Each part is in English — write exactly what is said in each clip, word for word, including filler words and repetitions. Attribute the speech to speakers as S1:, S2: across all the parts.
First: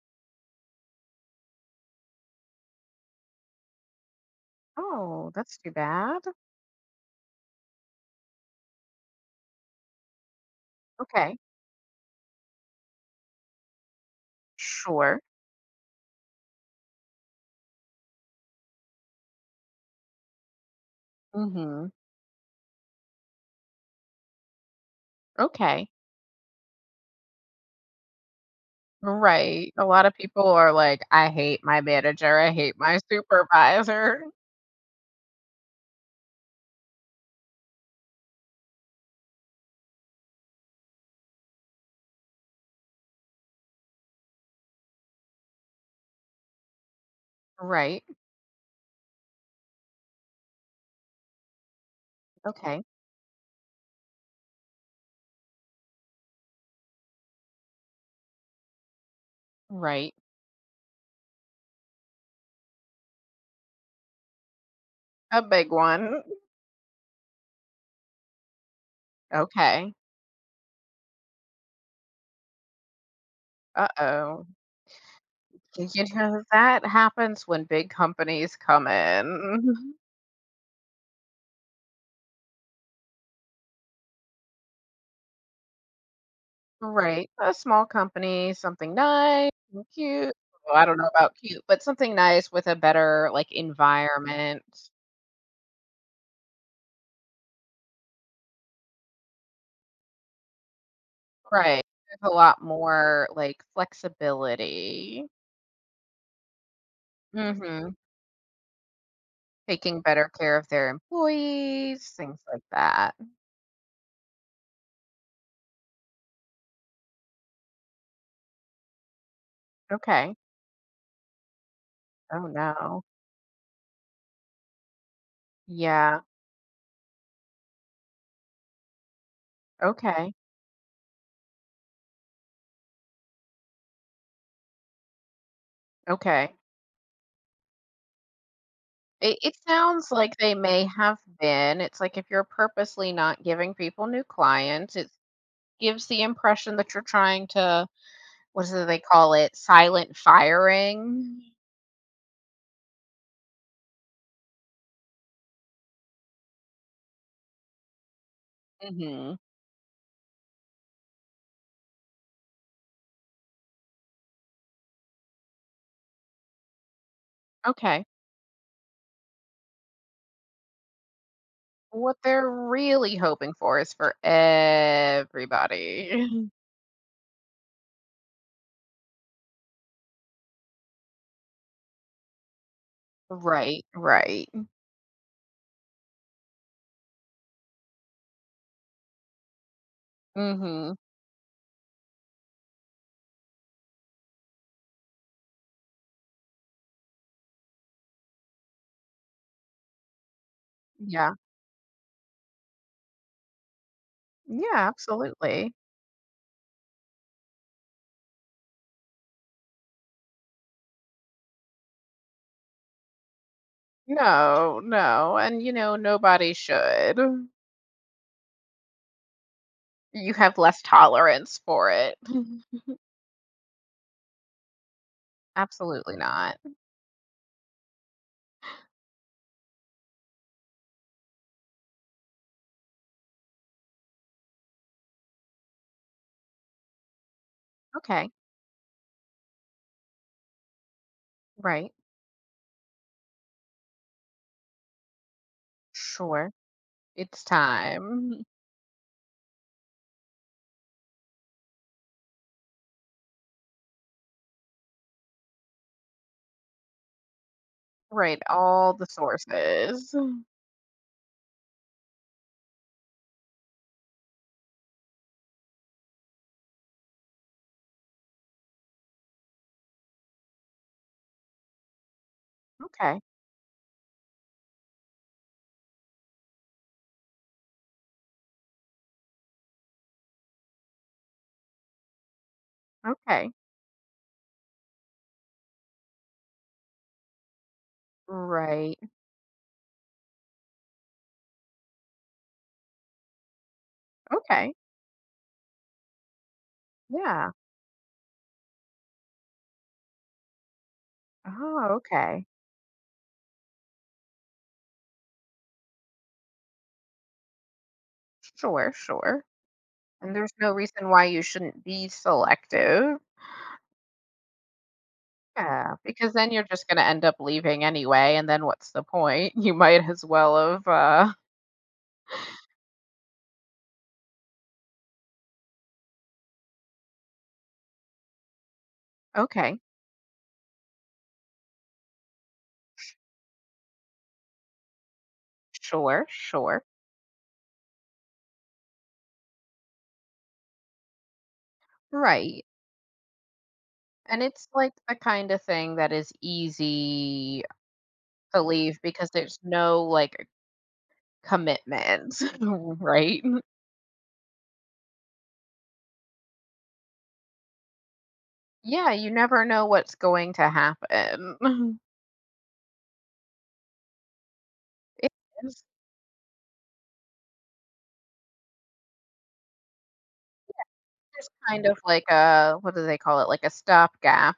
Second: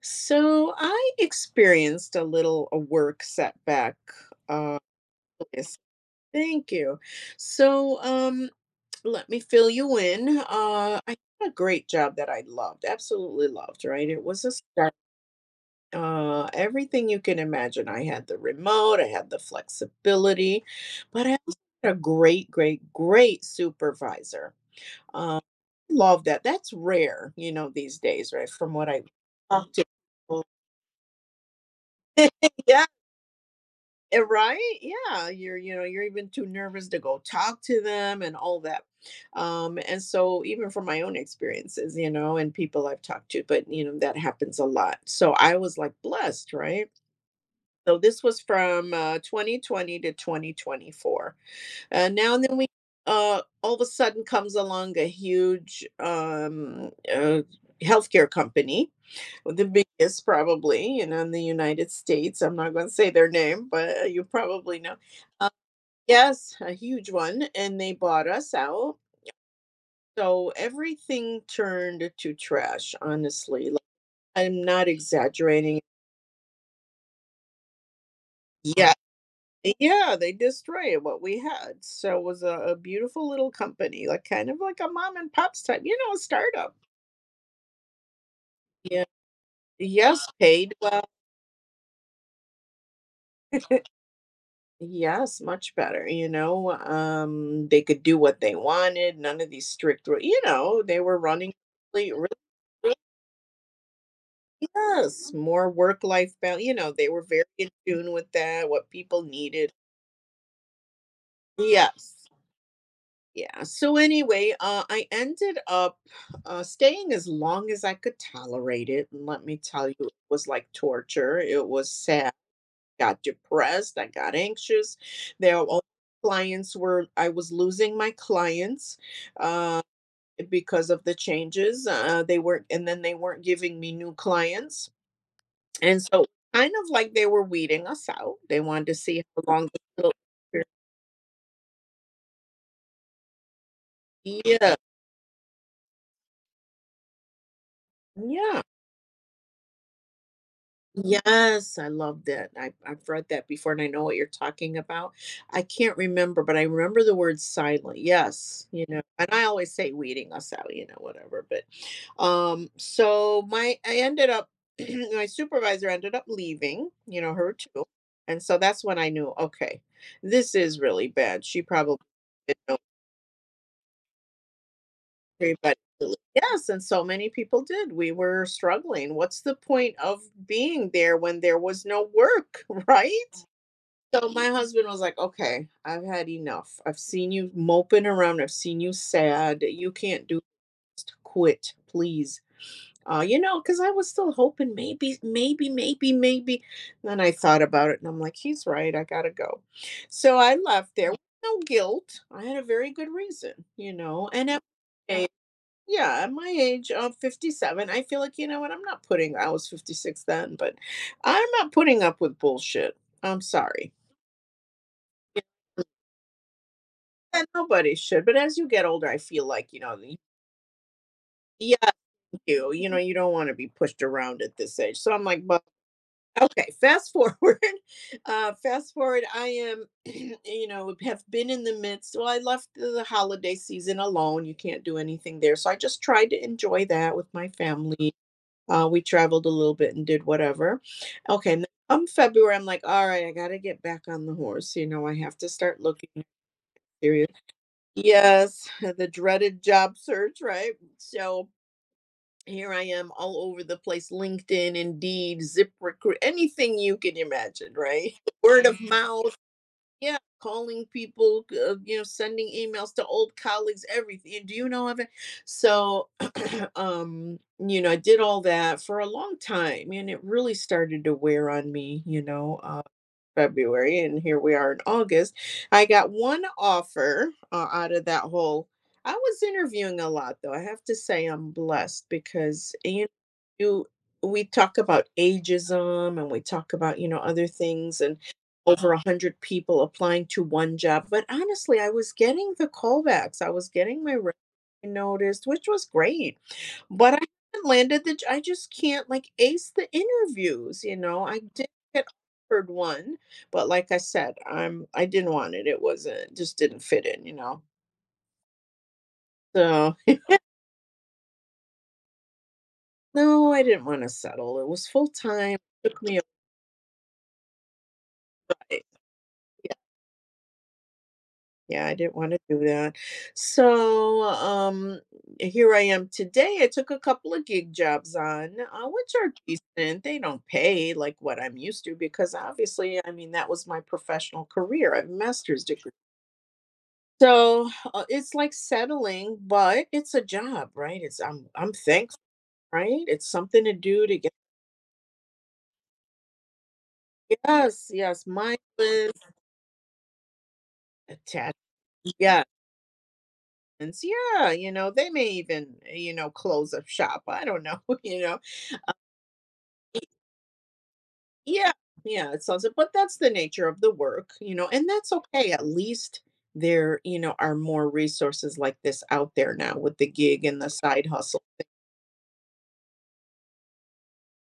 S1: So I experienced a little a work setback. Uh,
S2: Oh, that's too
S1: yes,
S2: bad.
S1: thank you. So um, let me fill you in. Uh, I
S2: Okay.
S1: had a great job that I loved, absolutely loved. Right, it was a start.
S2: Sure.
S1: Uh, everything you can imagine. I had the remote, I had the flexibility, but I also
S2: Mhm.
S1: had a great, great, great supervisor. Um,
S2: Okay.
S1: Love that. That's rare, you know, these days, right? From what I talk
S2: Right. A
S1: to.
S2: lot of
S1: People.
S2: people are like, I hate my manager. I hate
S1: Yeah,
S2: my
S1: Eh,
S2: supervisor.
S1: right? Yeah, you're you know, you're even too nervous to go talk to them and all that. Um, and so even from my own experiences, you know, and people I've talked to, but you know, that happens a lot. So I was like blessed, right? So
S2: Right.
S1: this was from uh, twenty twenty to twenty twenty-four. And now and then we,
S2: Okay.
S1: uh, All of a sudden comes along a huge um, uh, healthcare company, the
S2: Right.
S1: biggest probably, you know, in the United States. I'm not going to say their name, but uh, you probably know.
S2: A
S1: Uh,
S2: big one.
S1: yes, a huge one. And they bought us out.
S2: Okay.
S1: So everything turned to trash, honestly. Like,
S2: Uh-oh.
S1: I'm not exaggerating.
S2: You know, that happens when big companies come
S1: Yeah.
S2: in.
S1: Yeah, they destroyed what we had. So it was a, a beautiful little company, like kind of like a mom and pops type, you know, a startup.
S2: Right. A small company, something
S1: Yeah.
S2: nice and
S1: Yes,
S2: cute.
S1: paid
S2: Well, I don't
S1: well.
S2: know about cute, but something nice with a better, like, environment.
S1: Yes, much better. You know, um, they could do what they wanted. None of these strict, ru- you know, they were running
S2: Right.
S1: really, really,
S2: There's a lot
S1: really-
S2: more, like, flexibility.
S1: yes, more work life balance. You know, they were very in
S2: Mhm.
S1: tune with that, what people needed.
S2: Taking better care of their employees,
S1: Yes.
S2: things like that.
S1: Yeah. So anyway, uh, I ended up uh, staying as long as I could tolerate it. And let me tell you, it
S2: Okay.
S1: was like torture. It was sad.
S2: Oh, no.
S1: Got depressed. I got anxious. There all
S2: Yeah.
S1: clients were. I was losing my clients uh,
S2: Okay.
S1: because of the changes. Uh, they weren't, and then they weren't giving me new clients. And so,
S2: Okay.
S1: kind of like they were weeding us out. They wanted to see
S2: It
S1: how
S2: it
S1: long. The,
S2: sounds
S1: little-
S2: like they may have been. It's like if you're purposely not giving people new
S1: yeah.
S2: clients, it gives the impression that you're trying to
S1: Yeah.
S2: what do they call it? Silent firing?
S1: Yes, I love that. I, I've read that before and I know what you're talking about. I can't remember, but I remember the word silent. Yes, you know, and
S2: Mhm.
S1: I always say weeding us out, you know, whatever. But um, so my I ended up my supervisor ended up leaving, you know, her too.
S2: Okay.
S1: And so that's when I knew, okay, this is really bad. She probably
S2: What they're
S1: didn't know
S2: really hoping for is for
S1: everybody. Really.
S2: everybody.
S1: Yes, and so many people did. We were struggling. What's the point of being there when there was no work, right?
S2: Right,
S1: So my
S2: right.
S1: husband was like, "Okay, I've had enough. I've seen you moping around. I've seen you sad. You can't do
S2: Mhm.
S1: this. Quit, please." Uh, you know, because I was still hoping maybe, maybe, maybe, maybe. Then I thought about it, and I'm like, "He's right. I gotta go." So I left there. With
S2: Yeah.
S1: no guilt. I had a very good reason, you know. And at
S2: Yeah,
S1: my age,
S2: absolutely.
S1: yeah, at my age of fifty-seven, I feel like you know what? I'm not putting. I was fifty-six then, but I'm not putting up with bullshit. I'm sorry.
S2: No, no, and, you know, nobody should.
S1: Yeah, nobody should. But as you get older, I feel like, you know, y-
S2: You have less tolerance
S1: yeah,
S2: for it.
S1: you, you know, you don't want to be pushed around at this age. So I'm like, but
S2: Absolutely not.
S1: okay, fast forward. Uh fast forward, I am, you know, have been in the midst. Well, I left the holiday season alone. You can't do anything there. So I just tried to enjoy that with my family.
S2: Okay.
S1: Uh, we traveled a little bit and did whatever. Okay, and then
S2: Right.
S1: come February, I'm like, all right, I gotta get back on the horse. You know, I have to start looking
S2: Sure.
S1: serious.
S2: It's time.
S1: Yes, the dreaded job search, right? So here I am all over the place, LinkedIn, Indeed, ZipRecruit, anything you can imagine, right?
S2: Right,
S1: Word of Mhm.
S2: all the
S1: mouth.
S2: sources.
S1: Yeah, calling people, uh, you know, sending emails to old colleagues, everything. Do you know of it? So, um, you know, I did all that for a long time and it really started to wear on me, you know.
S2: Okay.
S1: February, and here we are in August. I got one offer uh, out of that whole. I was interviewing a lot, though. I have to say, I'm blessed because you know,
S2: Okay.
S1: you we talk about ageism and we talk about you know other things and over
S2: Right.
S1: a hundred people applying to one job. But honestly, I was getting the callbacks. I was getting my resume
S2: Okay.
S1: noticed, which was great, but I
S2: Yeah.
S1: haven't landed the. j- I just can't like ace the interviews. You know, I did
S2: Oh,
S1: get
S2: okay.
S1: offered one, but like I said, I'm I didn't want it. It wasn't it just didn't fit in, you know.
S2: Sure, sure.
S1: So
S2: And there's no reason why you shouldn't be selective.
S1: no, I didn't want to settle. It was full time.
S2: Yeah,
S1: Took me
S2: because then you're just gonna end up leaving anyway, and then
S1: away.
S2: what's the point? You might as well have, uh
S1: Yeah, I didn't want to do that. So um here I am today. I took a couple of gig jobs on, uh, which are
S2: okay,
S1: decent. They don't pay like what I'm used to because obviously, I mean, that was my professional career. I have a master's degree.
S2: sure, sure.
S1: So uh, it's like settling, but it's a job, right? It's I'm I'm thankful.
S2: Right.
S1: Right? It's something to do to get.
S2: And it's like the kind of thing that is easy
S1: Yes, yes,
S2: to leave
S1: mindless
S2: because there's no like
S1: attachment,
S2: commitment,
S1: yes,
S2: right?
S1: yeah, you know, they may even, eh, you know, close up shop, I don't know, you know?
S2: Yeah, you never know what's going to
S1: Yeah,
S2: happen.
S1: yeah, it sounds but that's the nature of the work, you know, and that's
S2: It
S1: okay, at
S2: is
S1: least there, you know, are more resources like this out there now with the gig and the side hustle.
S2: just kind of like a, what do they call it? Like a stopgap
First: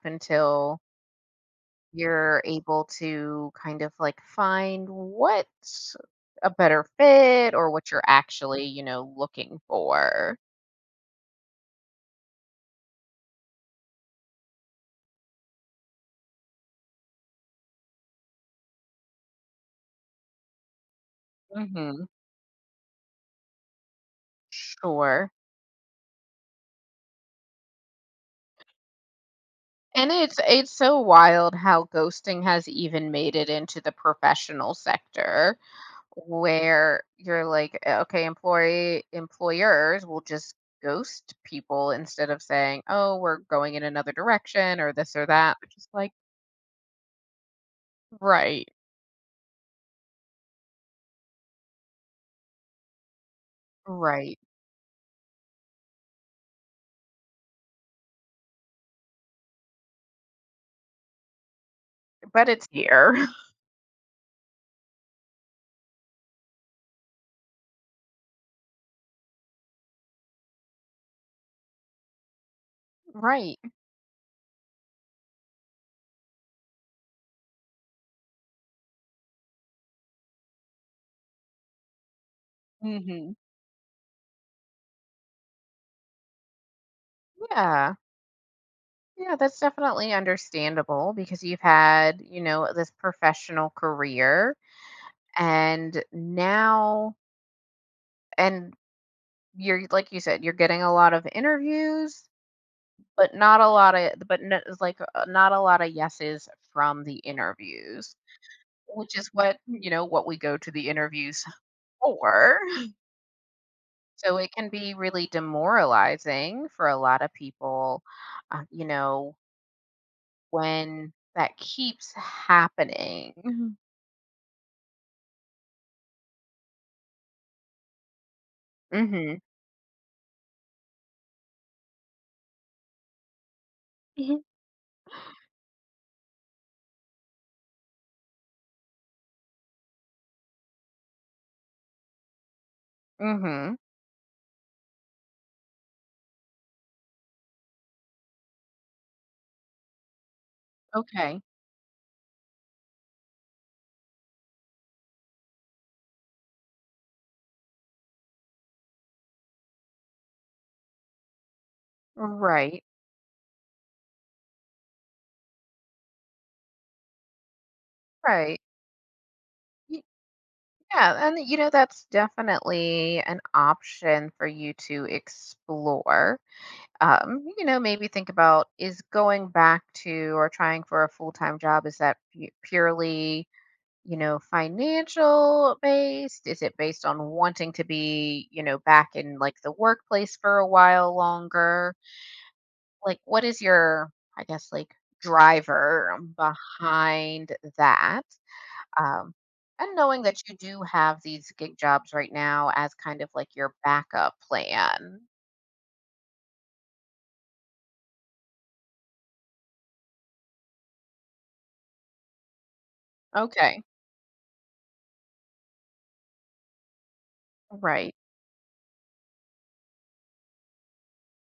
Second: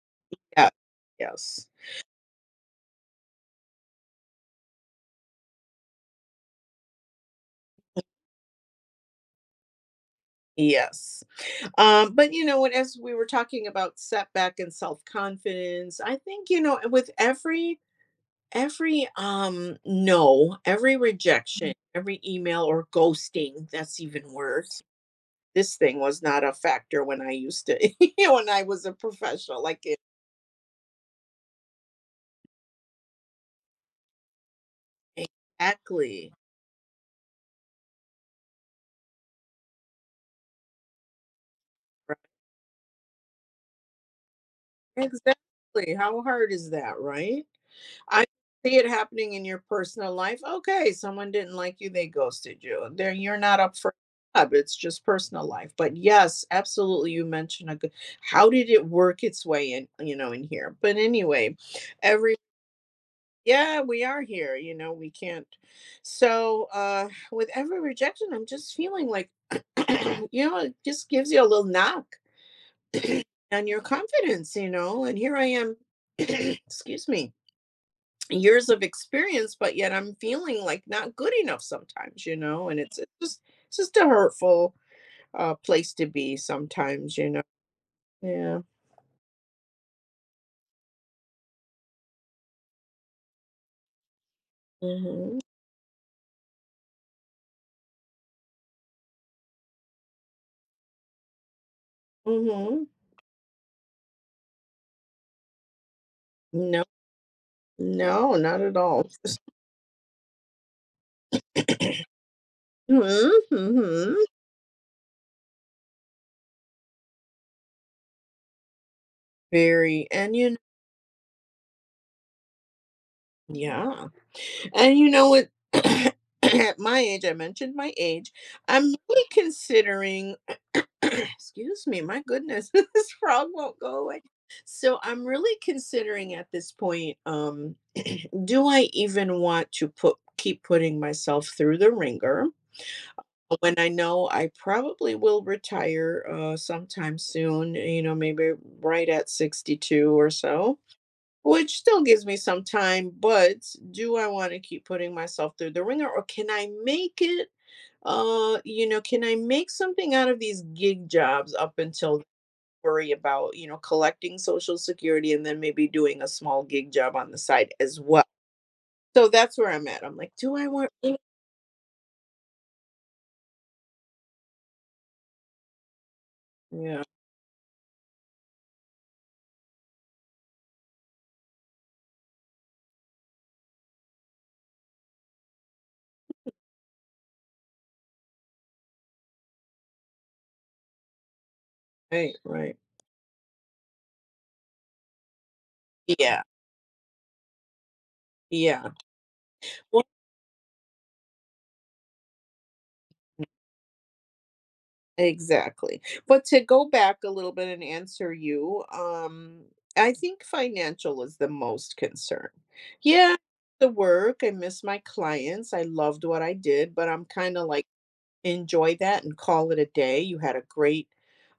S1: Yeah.
S2: until
S1: Yes.
S2: you're able to kind of like find what's a better fit or what you're actually, you know, looking for.
S1: Yes. Um, but you know what, as we were talking about setback and self-confidence, I think, you know, with every. Every um, no, every rejection,
S2: Hmm.
S1: every email or ghosting, that's even worse.
S2: Sure.
S1: This thing was not a factor when I used to when I was a professional, like it.
S2: And it's it's so wild how ghosting has even made it into the professional sector
S1: Exactly,
S2: where you're like, "Uh, okay, employee employers will just ghost people
S1: right,
S2: instead of saying, "Oh, we're going in another direction" or this or that." Which is
S1: exactly,
S2: like,
S1: how hard is that, right? I
S2: right,
S1: see it happening in your personal life. Okay, someone didn't like you, they ghosted you. There, you're not up for
S2: right,
S1: grab. It's just personal life. But yes, absolutely, you mentioned a good. How did it work its way in? You know, in here. But anyway, every
S2: but it's here.
S1: yeah, we are here. You know, we can't. So uh with every rejection, I'm just feeling like, you know, it just gives you a little knock
S2: Right.
S1: on your confidence. You know, and here I am. Excuse me, years of experience but yet I'm feeling like not good enough sometimes you know, and it's, it's
S2: Hmm.
S1: just it's just a hurtful uh place to be sometimes, you know.
S2: Yeah.
S1: Yeah.
S2: Yeah, that's definitely understandable because you've had, you know, this professional career
S1: Mm-hmm.
S2: and now, and you're, like you said, you're getting a lot of interviews,
S1: Mm-hmm.
S2: but not a lot of, but no, it's like uh, not a lot of yeses
S1: No.
S2: from the interviews,
S1: No, not at all.
S2: which is what, you know, what we go to the interviews for.
S1: Mm-hmm.
S2: So it can be really demoralizing for a lot of people, uh, you know,
S1: Very. And you
S2: when that keeps happening.
S1: yeah and you know what at my age I mentioned my age I'm really
S2: Mhm.
S1: considering. Excuse me, my goodness, this frog won't go away.
S2: Mhm.
S1: So I'm really considering at this point, um, do I even want to put keep putting myself through the ringer when
S2: Mhm.
S1: I know I probably will retire uh, sometime soon, you know, maybe right at sixty-two or so,
S2: Okay.
S1: which still gives me some time, but do I want to keep putting myself through the ringer or can I make it? Uh, you know, can I make something out of these gig jobs up until
S2: Right.
S1: worry about, you know, collecting social security and then maybe doing a small gig job on the side as well.
S2: Right.
S1: So that's where I'm
S2: Y-
S1: at. I'm like, do I want really.
S2: Yeah, and you know that's definitely an option for you to explore.
S1: Yeah,
S2: Um, you know, maybe think about is going back to or trying for a full-time job is that pu- purely, you know, financial based? Is it based on wanting to be, you know, back in like the workplace for a while longer?
S1: right, right.
S2: Like what is your, I guess, like driver
S1: Yeah,
S2: behind that?
S1: yeah.
S2: Um, and
S1: Well,
S2: knowing that you do have these gig jobs right now as kind of like your backup plan.
S1: exactly. But to go back a little bit and answer you, um, I think financial is the most concern. Yeah,
S2: Okay.
S1: the work, I miss my clients. I loved what I did, but I'm kind of like
S2: Right,
S1: enjoy that and call it a day. You had a great,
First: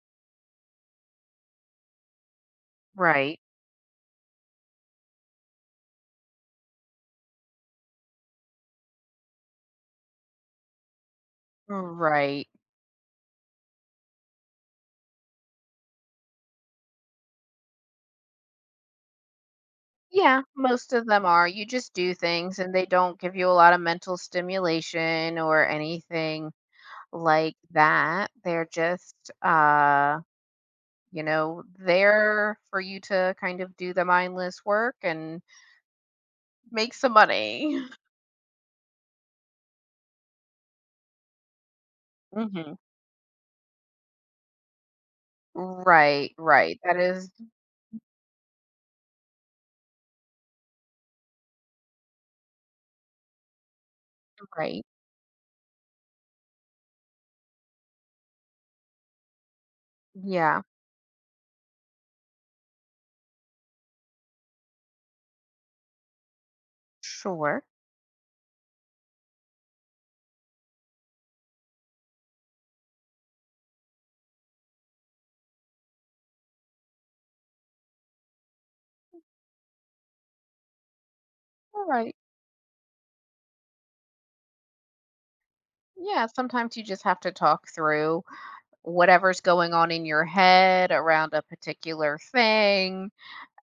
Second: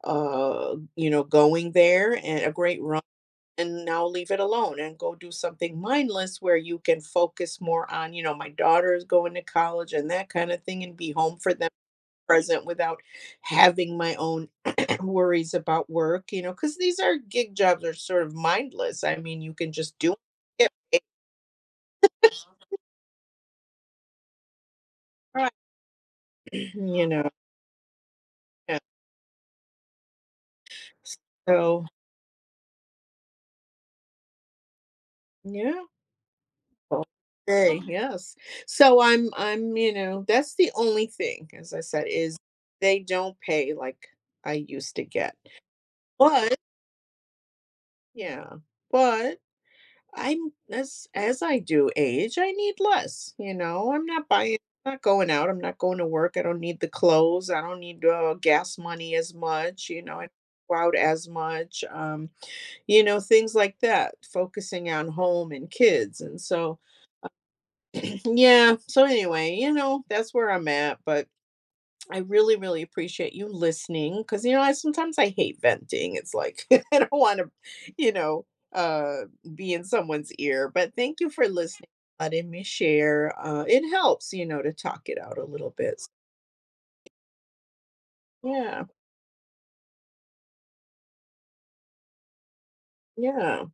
S1: uh, you know, going there and a great run,
S2: right,
S1: and now leave it alone and go do something mindless where you can focus more on, you know, my daughter is going to college and that kind of thing, and be home for them
S2: right.
S1: present without having my own worries about work, you know, because these are gig jobs are sort of mindless. I mean, you can just do it,
S2: Yeah,
S1: get
S2: most
S1: paid,
S2: of them are you just do things and they don't give you a lot of mental stimulation
S1: right,
S2: or anything
S1: you know.
S2: like that. They're
S1: Yeah.
S2: just, uh you know,
S1: So,
S2: there for you to kind of do the mindless work and
S1: yeah.
S2: make some money.
S1: Day, yes. So I'm I'm, you know, that's the only thing, as I said, is
S2: Mhm.
S1: they don't pay like I used to get.
S2: Right,
S1: But
S2: right. That is
S1: yeah, but I'm as as I do age, I need less, you know. I'm not buying.
S2: right.
S1: I'm not going out, I'm not going to work, I don't need the clothes, I don't need uh, gas money as much, you know, I don't
S2: Yeah,
S1: go out as much, um, you know, things like that, focusing on home and kids. And so
S2: sure.
S1: yeah. So anyway, you know, that's where I'm at. But I really, really appreciate you listening because you know, I sometimes I hate venting. It's like I don't want to, you know, uh, be in someone's ear. But thank you for
S2: All
S1: listening,
S2: right.
S1: letting me share. Uh, it helps, you know, to talk it out a little bit. So,
S2: Yeah, sometimes you just have to talk through
S1: yeah.
S2: whatever's going on in your head around a particular thing
S1: Yeah.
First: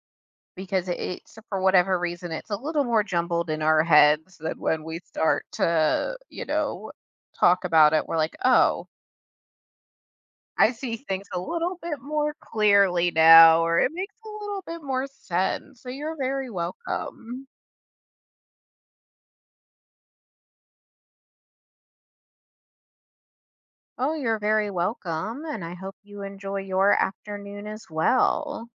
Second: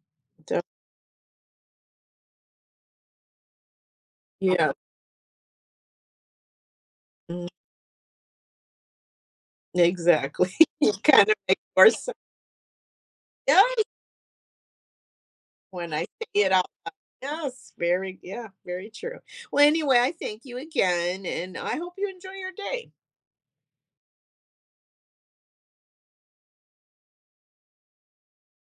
S1: def-
S2: because it's for whatever reason it's a little more jumbled in our heads than
S1: Yeah.
S2: when we start to, you know,
S1: mm,
S2: talk about it. We're like, "Oh,
S1: Exactly.
S2: I see
S1: It
S2: things
S1: kind of
S2: a
S1: makes
S2: little
S1: more
S2: bit
S1: sense
S2: more clearly now," or
S1: yes,
S2: it makes a little bit more sense. So
S1: when I
S2: you're
S1: say
S2: very
S1: it out.
S2: welcome.
S1: Yes, very yeah, very true. Well, anyway, I thank you again, and I hope you enjoy your day.
S2: Oh, you're very welcome, and I hope you enjoy your afternoon as well.